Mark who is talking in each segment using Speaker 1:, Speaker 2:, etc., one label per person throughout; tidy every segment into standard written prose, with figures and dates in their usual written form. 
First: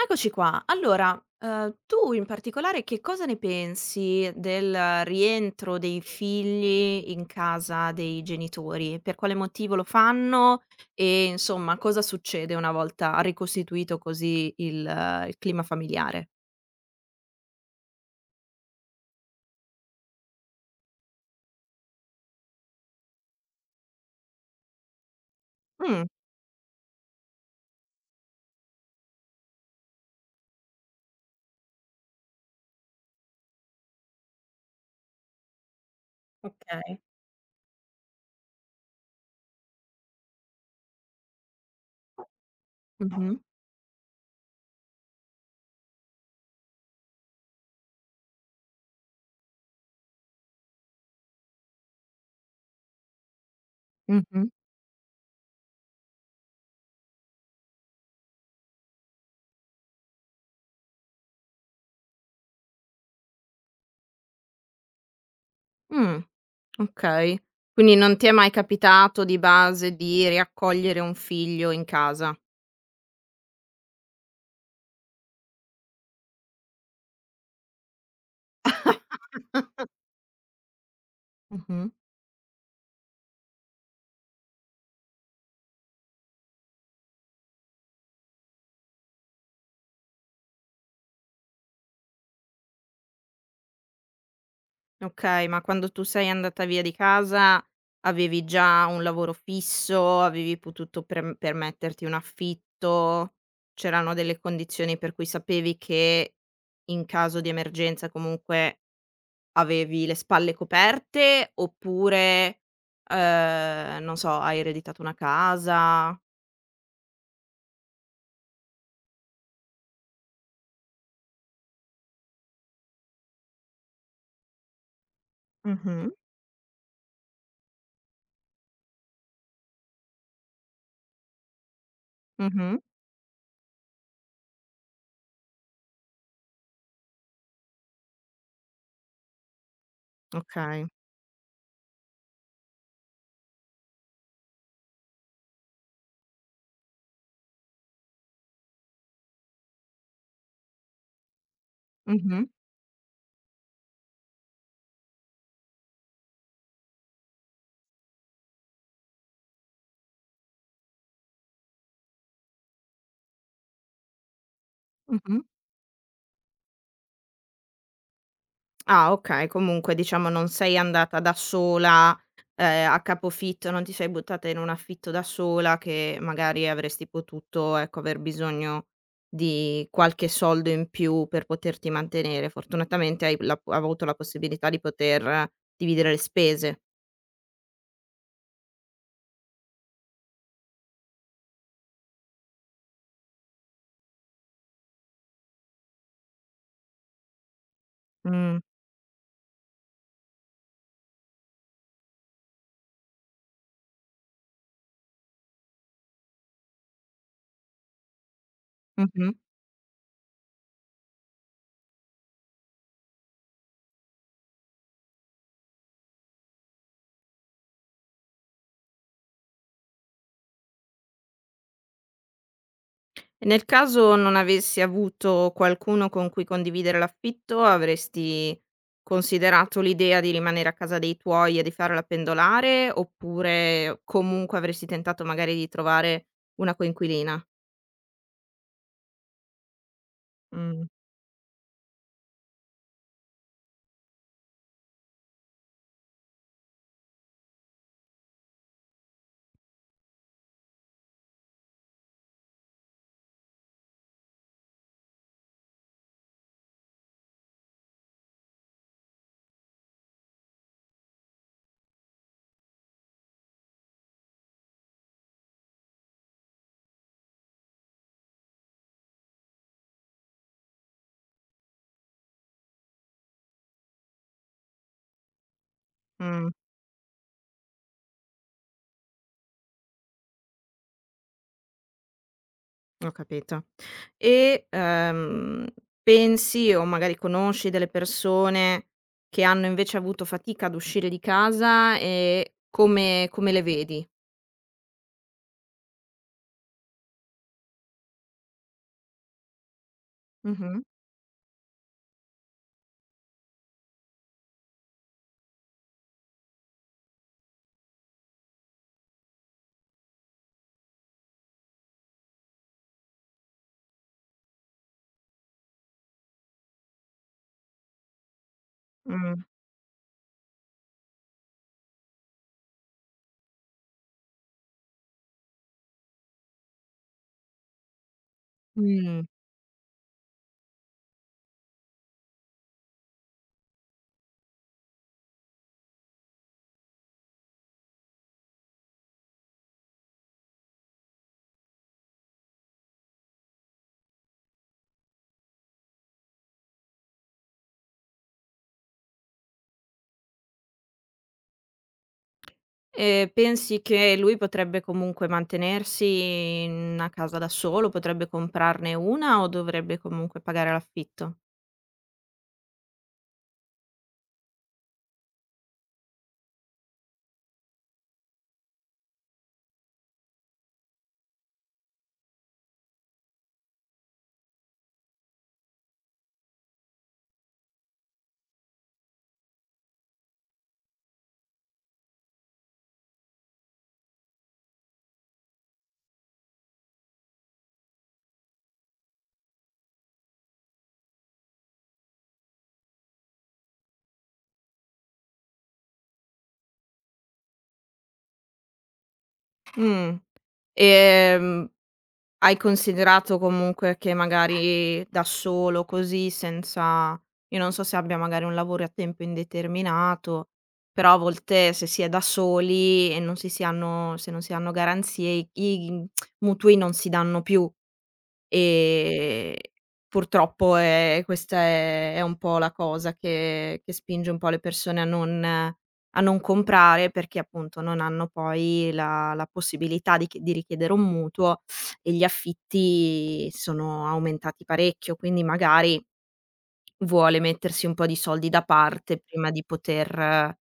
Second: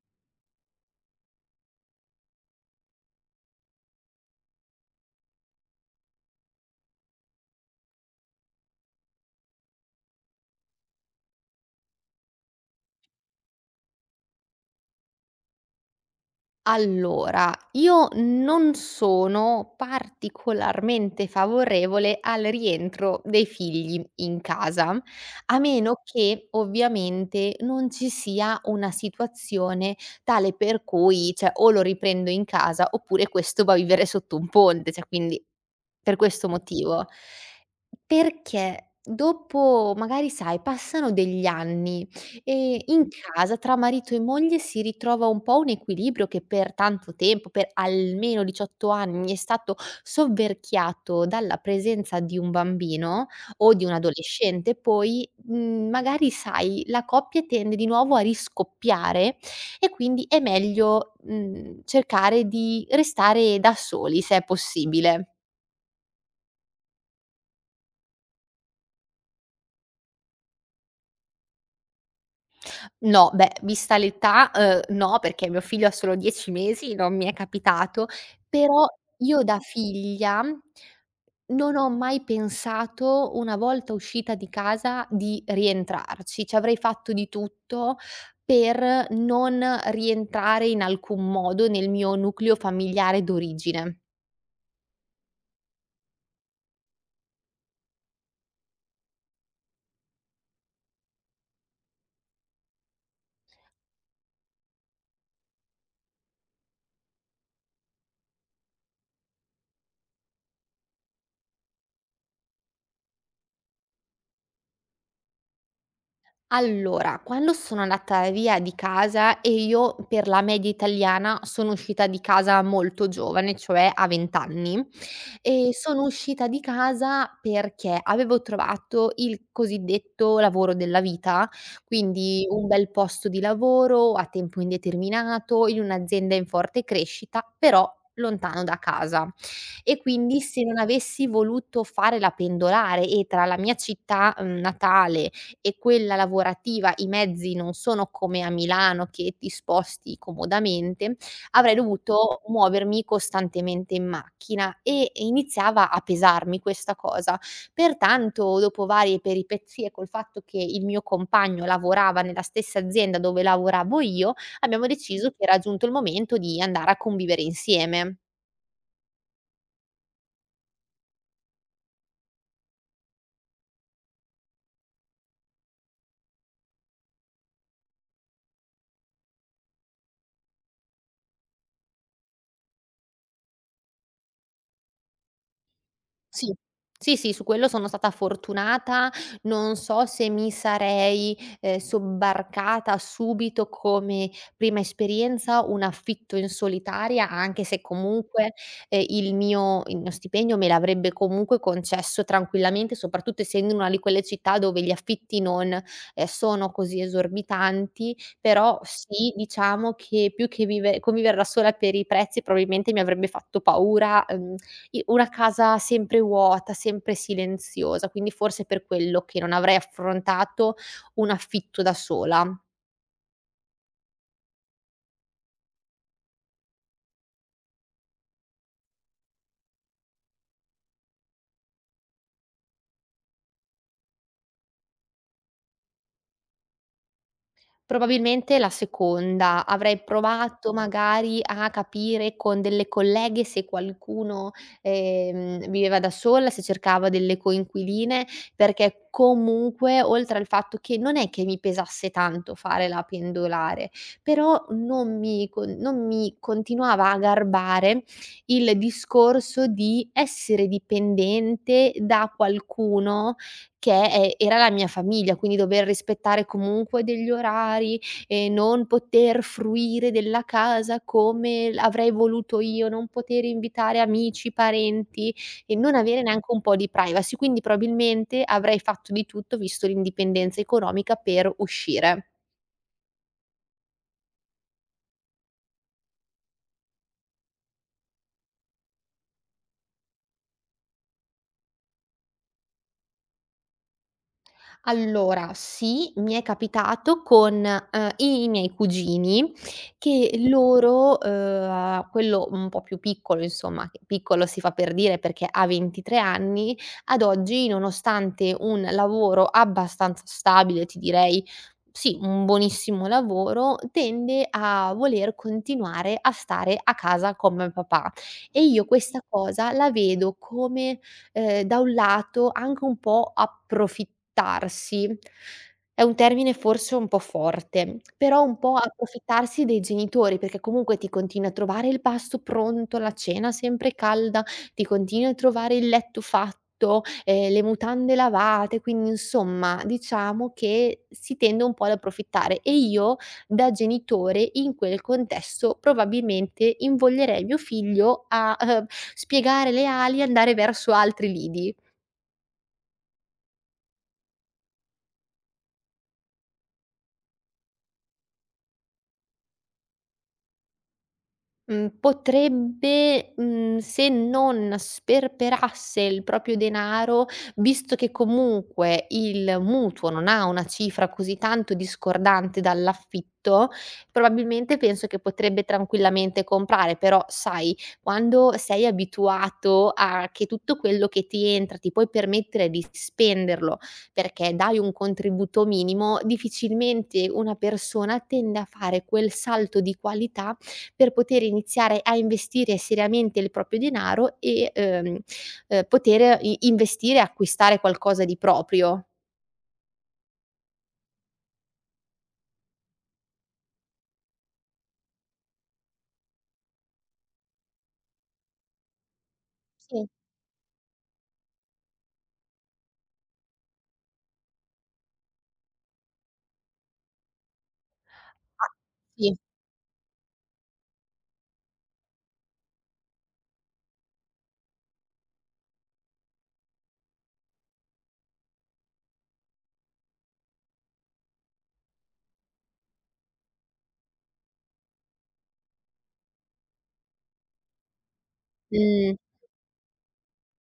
Speaker 1: Eccoci qua. Allora, tu in particolare che cosa ne pensi del rientro dei figli in casa dei genitori? Per quale motivo lo fanno e insomma cosa succede una volta ricostituito così il clima familiare?
Speaker 2: Allora, io non sono particolarmente favorevole al rientro dei figli in casa, a meno
Speaker 1: Mh,
Speaker 2: che ovviamente non ci sia una situazione tale per cui, cioè, o lo riprendo in casa oppure questo va a vivere sotto un ponte, cioè quindi per questo
Speaker 1: okay.
Speaker 2: motivo. Perché dopo magari sai, passano degli anni. In
Speaker 1: Mh-mh,
Speaker 2: casa tra marito e moglie si ritrova un po' un equilibrio che per tanto tempo, per almeno 18 anni, è stato sovverchiato dalla presenza di un bambino o di un
Speaker 1: mh-mh.
Speaker 2: adolescente poi, magari sai, la coppia tende di nuovo a riscoppiare e quindi è meglio, cercare di restare da soli se è possibile.
Speaker 1: Mh, okay. Quindi non ti è mai capitato di base di riaccogliere un figlio in casa?
Speaker 2: No, beh, vista l'età, no, perché mio figlio ha solo 10 mesi, non mi è capitato, però io da figlia non ho
Speaker 1: Mh-mh.
Speaker 2: mai pensato, una volta uscita di casa, di rientrarci. Ci avrei fatto di tutto per non rientrare in alcun modo nel mio nucleo familiare d'origine.
Speaker 1: Okay, ma quando tu sei andata via di casa avevi già un lavoro fisso, avevi potuto prem permetterti un affitto, c'erano delle condizioni per cui sapevi che in caso di emergenza comunque avevi le spalle coperte oppure, non so, hai ereditato una casa?
Speaker 2: Allora, quando sono andata via di casa e io per la media italiana sono uscita di casa molto giovane, cioè a 20 anni. E sono
Speaker 1: Mh-mh,
Speaker 2: uscita di casa perché avevo trovato il cosiddetto lavoro della vita, quindi un
Speaker 1: mh-mh,
Speaker 2: bel posto di lavoro a tempo indeterminato, in un'azienda in forte crescita, però lontano da casa. E quindi se non
Speaker 1: okay.
Speaker 2: avessi voluto fare la pendolare e tra la mia città, natale e quella lavorativa i mezzi non sono come a Milano che ti sposti comodamente, avrei dovuto
Speaker 1: Mh-mh,
Speaker 2: muovermi costantemente in macchina e iniziava a pesarmi questa cosa. Pertanto, dopo varie peripezie col fatto che il mio compagno lavorava nella stessa azienda dove lavoravo io, abbiamo deciso che
Speaker 1: mh-mh.
Speaker 2: era giunto il momento di andare a convivere insieme.
Speaker 1: Ah, okay, comunque diciamo non sei andata da sola, a capofitto, non ti sei buttata in un affitto da sola che magari avresti potuto, ecco, aver bisogno di qualche soldo in più per poterti mantenere. Fortunatamente hai la avuto la possibilità di poter dividere le
Speaker 2: Sì.
Speaker 1: spese.
Speaker 2: Sì, sì, su quello sono stata fortunata. Non so se mi sarei, sobbarcata subito come prima esperienza un affitto in solitaria, anche se comunque,
Speaker 1: Mh,
Speaker 2: il mio stipendio me l'avrebbe comunque concesso tranquillamente, soprattutto essendo in una di quelle città dove gli affitti non, sono così esorbitanti. Però sì,
Speaker 1: mh-mh.
Speaker 2: diciamo che più che vive convivere da sola per i prezzi probabilmente mi avrebbe fatto paura, i una casa sempre vuota, sempre silenziosa, quindi forse per quello che non avrei affrontato un affitto da sola.
Speaker 1: E nel caso non avessi avuto qualcuno con cui condividere l'affitto, avresti considerato l'idea di rimanere a casa dei tuoi e di farla pendolare, oppure comunque avresti tentato magari di trovare una coinquilina?
Speaker 2: Probabilmente la seconda. Avrei provato
Speaker 1: Mh,
Speaker 2: magari a capire con delle colleghe se qualcuno, viveva da sola, se cercava delle coinquiline, perché comunque oltre al fatto che non è che mi pesasse tanto fare la pendolare, però non mi continuava a garbare il discorso di essere dipendente da qualcuno che è era la mia famiglia, quindi dover rispettare comunque degli orari e non poter fruire della casa come l avrei voluto io, non poter invitare amici, parenti e non avere
Speaker 1: mh,
Speaker 2: neanche un po' di privacy, quindi probabilmente avrei fatto di tutto, visto l'indipendenza economica, per uscire.
Speaker 1: ho capito. E, pensi o magari conosci delle persone che hanno invece avuto fatica ad uscire di casa e come le vedi?
Speaker 2: Allora, sì, mi è capitato con, i miei cugini che
Speaker 1: Mh-mh,
Speaker 2: loro, quello un po' più piccolo insomma, che piccolo si fa per dire perché ha 23 anni, ad oggi nonostante un lavoro abbastanza stabile, ti direi, sì, un buonissimo lavoro, tende a voler continuare a stare a casa con papà e io questa
Speaker 1: mh,
Speaker 2: cosa la vedo come da un lato anche un po' approfittarsi, è un termine forse un po' forte, però un po'
Speaker 1: mh.
Speaker 2: approfittarsi dei genitori, perché comunque ti continui a trovare il pasto pronto, la cena sempre calda, ti continui a trovare il letto fatto, le mutande lavate, quindi insomma diciamo che si tende un po' ad approfittare e io da genitore in quel contesto probabilmente invoglierei mio figlio a, spiegare le ali e andare verso altri lidi.
Speaker 1: Pensi che lui potrebbe comunque mantenersi in una casa da solo, potrebbe comprarne una o dovrebbe comunque pagare l'affitto?
Speaker 2: Mhmm, Potrebbe, se non sperperasse il proprio denaro, visto che comunque il mutuo non ha una cifra così tanto discordante dall'affitto, probabilmente penso che potrebbe tranquillamente comprare, però sai, quando sei abituato a che tutto quello che ti entra ti puoi permettere di spenderlo, perché dai un contributo minimo, difficilmente una persona tende a fare quel salto di qualità per poter iniziare a investire seriamente il proprio denaro e, poter i investire e acquistare qualcosa di proprio.
Speaker 1: Mh. Ehm, hai considerato comunque che magari da solo così senza io non so se abbia magari un lavoro a tempo
Speaker 2: Sì.
Speaker 1: indeterminato, però a volte se si è da soli e non si si hanno se non si hanno garanzie i mutui non si danno più.
Speaker 2: Ah, sì.
Speaker 1: Ehm, purtroppo è questa è un po' la cosa che spinge un po' le persone a non comprare, perché appunto non hanno poi la possibilità di richiedere un mutuo e gli affitti sono aumentati parecchio, quindi magari vuole mettersi un po' di soldi da
Speaker 2: Mh,
Speaker 1: parte prima di poter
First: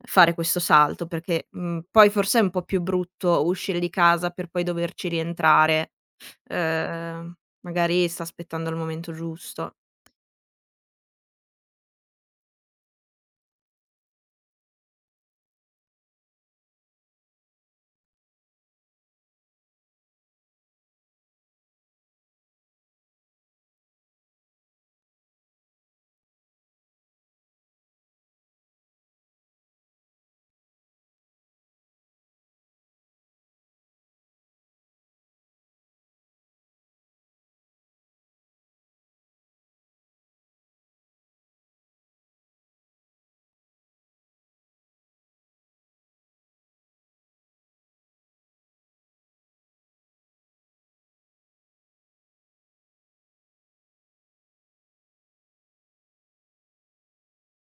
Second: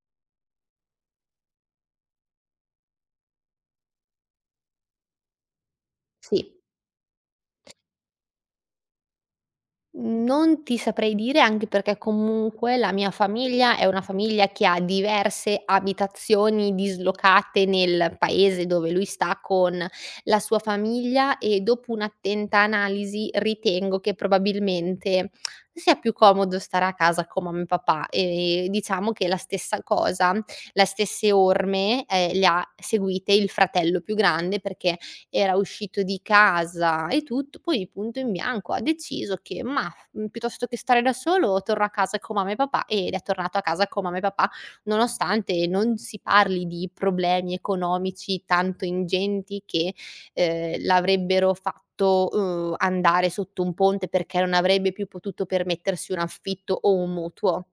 Speaker 1: fare questo salto, perché, poi forse è un po' più brutto uscire di casa per poi doverci rientrare.
Speaker 2: sì.
Speaker 1: Ehm, magari sta aspettando il momento giusto.
Speaker 2: Non ti saprei dire, anche perché comunque la mia famiglia è una famiglia che ha diverse abitazioni dislocate nel paese dove lui sta con la sua famiglia e dopo un'attenta analisi ritengo che probabilmente sia più comodo stare a casa con mamma e papà e diciamo che la stessa cosa, le stesse orme, le ha seguite il fratello più grande perché era uscito di casa e tutto, poi punto in bianco ha deciso che: "Ma piuttosto che stare da solo torno a casa con mamma e papà ed è tornato a casa con mamma e papà, nonostante non si parli di problemi economici tanto ingenti che, l'avrebbero fatto, andare sotto un ponte perché non avrebbe più potuto permettersi un affitto o un mutuo.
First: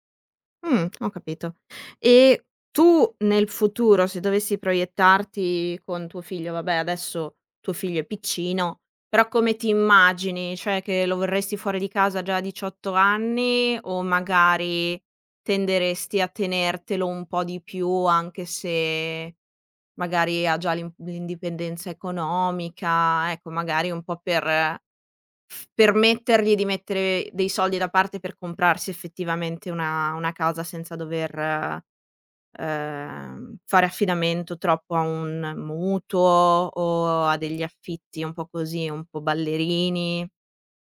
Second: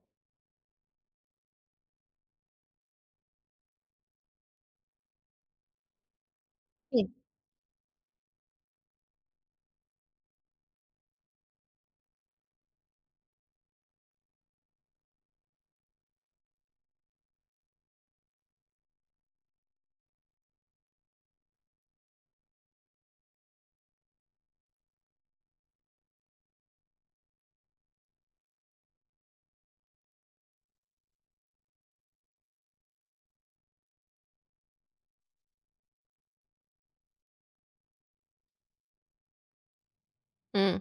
Speaker 1: Ho capito. E tu nel futuro, se dovessi proiettarti con tuo figlio, vabbè,
Speaker 2: Sì.
Speaker 1: adesso tuo figlio è piccino, però come ti immagini? Cioè, che lo vorresti fuori di casa già a 18 anni o magari tenderesti a tenertelo un po' di più anche se magari ha già l'indipendenza economica, ecco, magari un po' per f permettergli di mettere dei soldi da parte per comprarsi effettivamente una casa senza dover, fare affidamento troppo a un mutuo o a degli affitti un po' così, un po' ballerini.
Speaker 2: Mh.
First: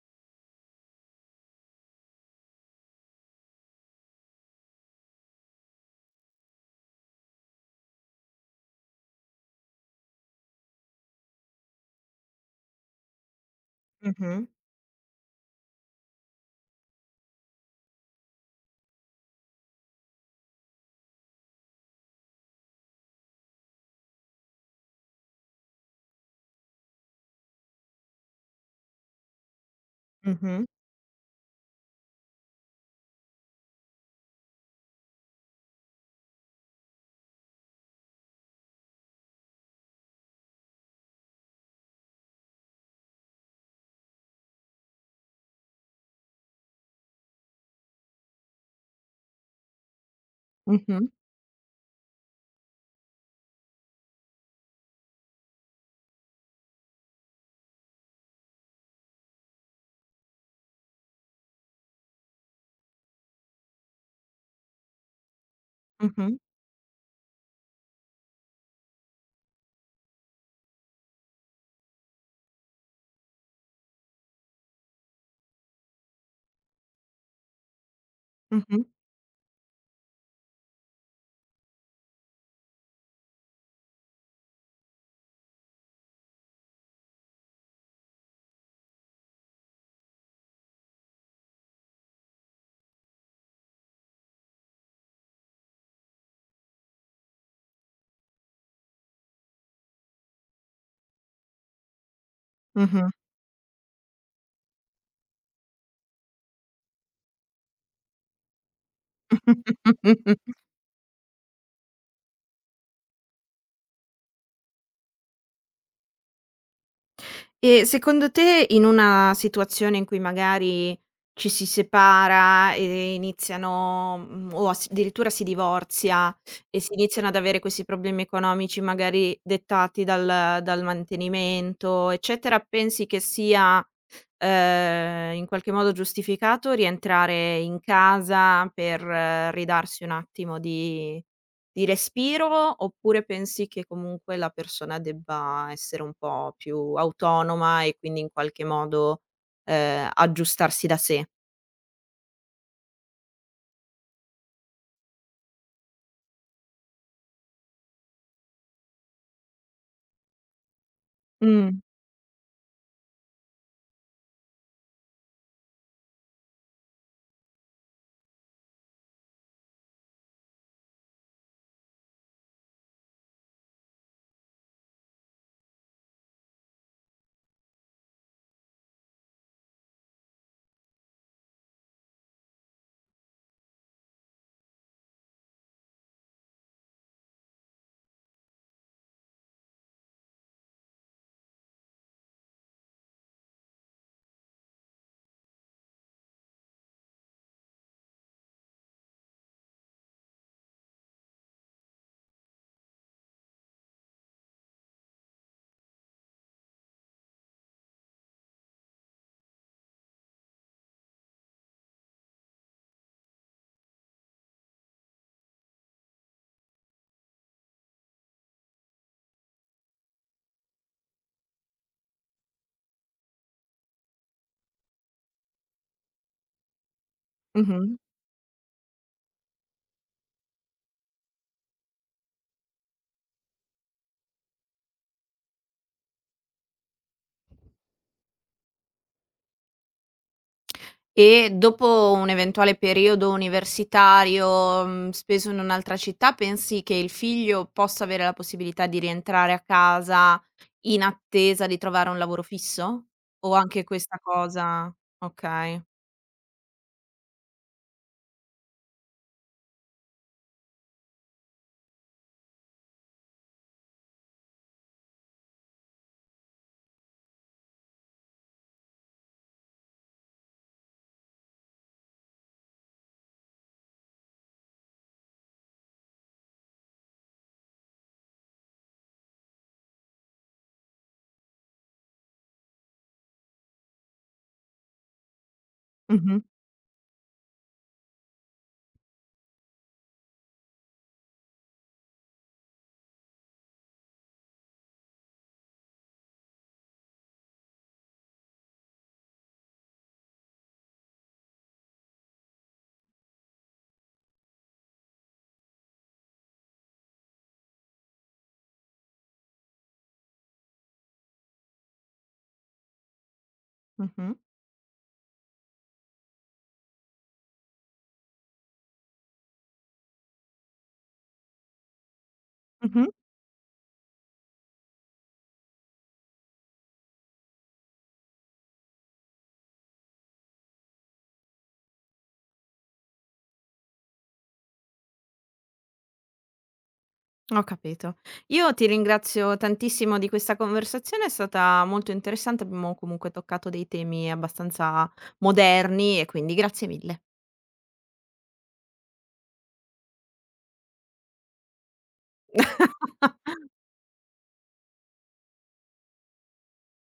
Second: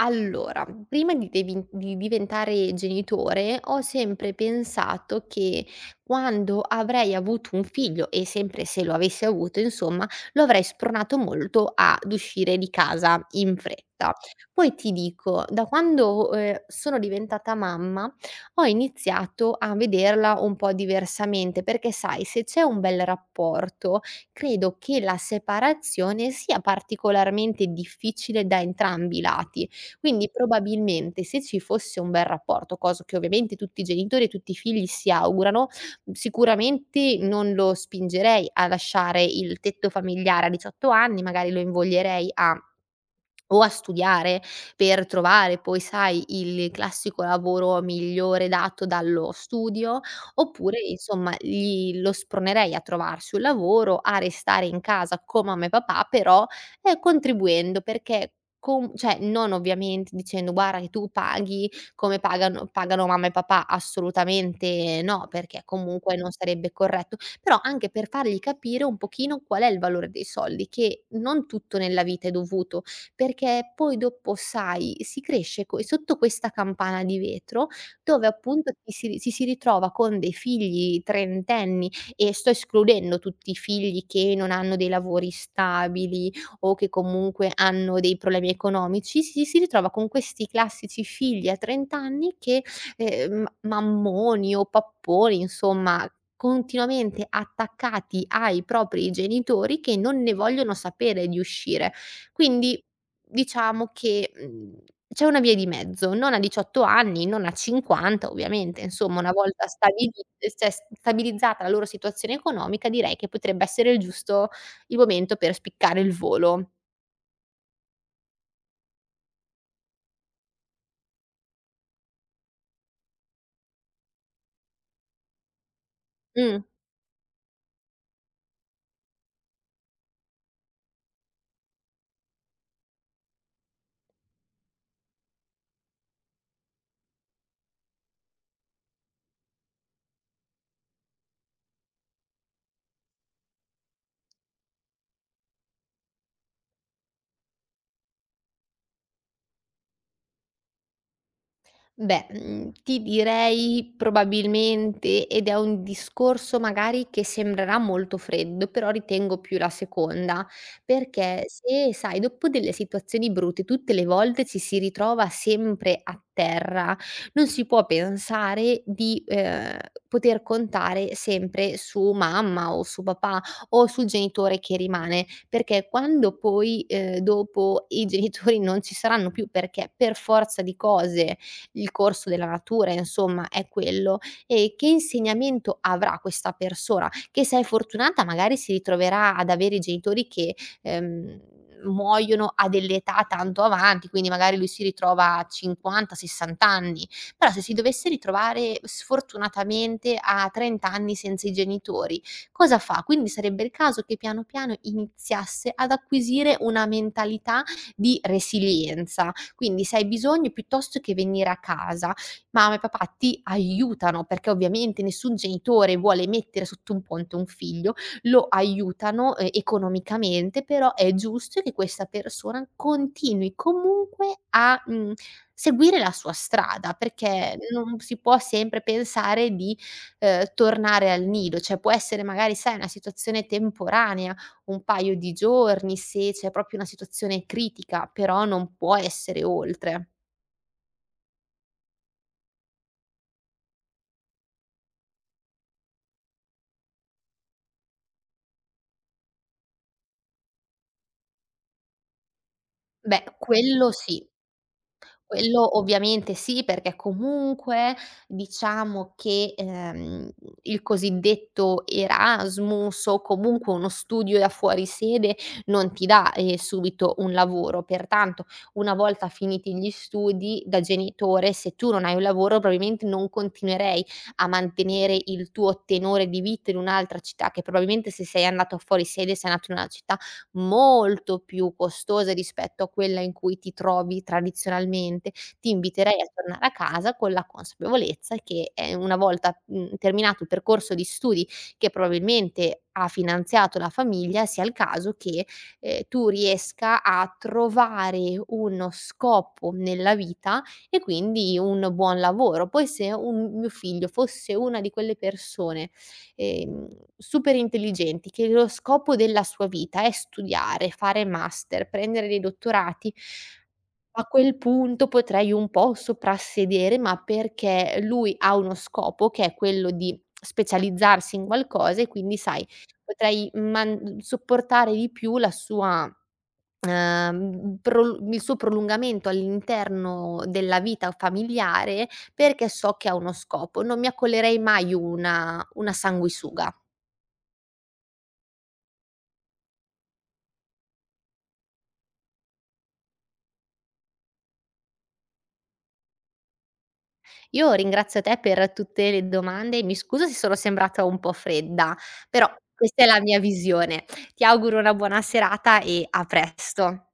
Speaker 2: Allora, prima di devin di diventare genitore, ho sempre pensato che quando avrei avuto un figlio, e sempre se lo avessi avuto insomma, lo avrei spronato molto ad uscire di casa in fretta.
Speaker 1: Mh-mh,
Speaker 2: Poi ti dico, da quando, sono diventata mamma, ho iniziato a vederla un po' diversamente, perché sai se c'è un bel rapporto, credo che la separazione sia particolarmente difficile da entrambi i lati. Quindi
Speaker 1: mh-mh,
Speaker 2: probabilmente se ci fosse un bel rapporto, cosa che ovviamente tutti i genitori e tutti i figli si augurano, sicuramente non lo spingerei a lasciare il tetto familiare a 18 anni, magari lo invoglierei a o a studiare per trovare poi, sai, il classico lavoro migliore dato dallo studio, oppure
Speaker 1: mh-mh,
Speaker 2: insomma gli lo spronerei a trovarsi un lavoro, a restare in casa con mamma e papà, però, contribuendo perché Com cioè non ovviamente dicendo: "Guarda che tu paghi come pagano mamma e papà", assolutamente no, perché comunque non
Speaker 1: mh-mh,
Speaker 2: sarebbe corretto, però anche per fargli capire un pochino qual è il valore dei soldi, che non tutto nella vita è dovuto, perché poi dopo sai, si cresce co sotto questa campana di vetro dove appunto
Speaker 1: mh-mh,
Speaker 2: ci si ritrova con dei figli trentenni e sto escludendo tutti i figli che non hanno dei lavori stabili, o che comunque hanno dei problemi economici, si ritrova con questi classici figli a 30 anni che, mammoni o papponi, insomma, continuamente attaccati ai propri genitori che non ne vogliono sapere di uscire. Quindi
Speaker 1: mh-mh.
Speaker 2: diciamo che, c'è una via di mezzo, non a 18 anni, non a 50 ovviamente, insomma una volta stabili cioè stabilizzata la loro situazione economica direi che potrebbe essere il momento per spiccare il volo.
Speaker 1: E secondo te, in una situazione in cui magari ci si separa e iniziano, o as addirittura si divorzia
Speaker 2: Mh.
Speaker 1: e si iniziano ad avere questi problemi economici magari dettati dal mantenimento, eccetera, pensi che sia, in qualche modo giustificato rientrare in casa per ridarsi un attimo di respiro, oppure pensi che comunque la persona debba essere un po' più autonoma e quindi, in qualche modo, aggiustarsi da sé?
Speaker 2: Beh, ti direi probabilmente ed è un discorso magari che sembrerà molto freddo, però ritengo più la seconda, perché
Speaker 1: Mh.
Speaker 2: se sai, dopo delle situazioni brutte tutte le volte ci si ritrova sempre a terra, non si può pensare di, poter contare sempre su mamma o su papà o sul genitore che rimane, perché quando poi, dopo i genitori non ci saranno più, perché per forza di cose il corso della natura insomma è quello, e che insegnamento avrà questa persona, che se è fortunata magari si ritroverà ad avere i genitori che, ehm, muoiono a delle età tanto avanti, quindi magari lui si ritrova a 50, 60 anni, però se si dovesse ritrovare sfortunatamente a 30 anni senza i genitori, cosa fa? Quindi sarebbe il caso che piano piano iniziasse ad acquisire una mentalità di resilienza. Quindi se hai bisogno piuttosto che venire a casa, mamma e papà ti aiutano, perché ovviamente nessun genitore vuole mettere sotto un ponte un figlio, lo aiutano, economicamente, però è giusto che questa persona continui comunque a, seguire la sua strada, perché
Speaker 1: Mh-mh.
Speaker 2: non si può sempre pensare di, tornare al nido, cioè può essere magari, sai, una situazione temporanea, un paio di giorni, se c'è proprio una situazione critica, però non può essere oltre.
Speaker 1: E dopo un eventuale periodo universitario, speso in un'altra città, pensi che il figlio possa avere la possibilità di rientrare a casa in attesa di trovare un lavoro fisso?
Speaker 2: Beh,
Speaker 1: O anche
Speaker 2: quello
Speaker 1: questa
Speaker 2: sì.
Speaker 1: cosa,
Speaker 2: Quello
Speaker 1: okay.
Speaker 2: ovviamente sì, perché comunque diciamo che, il cosiddetto Erasmus o comunque uno studio da fuori sede non ti dà, subito un lavoro, pertanto una volta finiti gli studi da genitore, se tu non hai un lavoro probabilmente non continuerei a mantenere il tuo tenore di vita in un'altra città, che probabilmente se sei andato fuori sede sei andato in una città molto più costose rispetto a quella in cui ti trovi tradizionalmente, ti inviterei a
Speaker 1: Mh-mh.
Speaker 2: tornare a casa con la consapevolezza che, una volta, terminato il percorso di studi che probabilmente ha finanziato la famiglia, sia il caso che, tu riesca a trovare uno scopo nella vita e quindi un buon lavoro. Poi se un mio figlio fosse una di quelle persone ehm, super intelligenti, che lo scopo della sua vita è studiare, fare master, prendere dei dottorati a
Speaker 1: Mh-mh.
Speaker 2: quel punto potrei un po' soprassedere, ma perché lui ha uno scopo che è quello di specializzarsi in qualcosa e quindi sai,
Speaker 1: Mh-mh.
Speaker 2: potrei man supportare di più la sua prol il suo prolungamento all'interno della vita familiare, perché so che ha uno scopo. Non mi accollerei mai una sanguisuga.
Speaker 1: Ho capito. Io ti ringrazio tantissimo di questa conversazione, è stata molto interessante, abbiamo comunque toccato dei temi abbastanza moderni e quindi grazie mille.
Speaker 2: Io ringrazio te per tutte le domande e mi scuso se sono sembrata un po' fredda, però questa è la mia visione. Ti auguro una buona serata e a presto.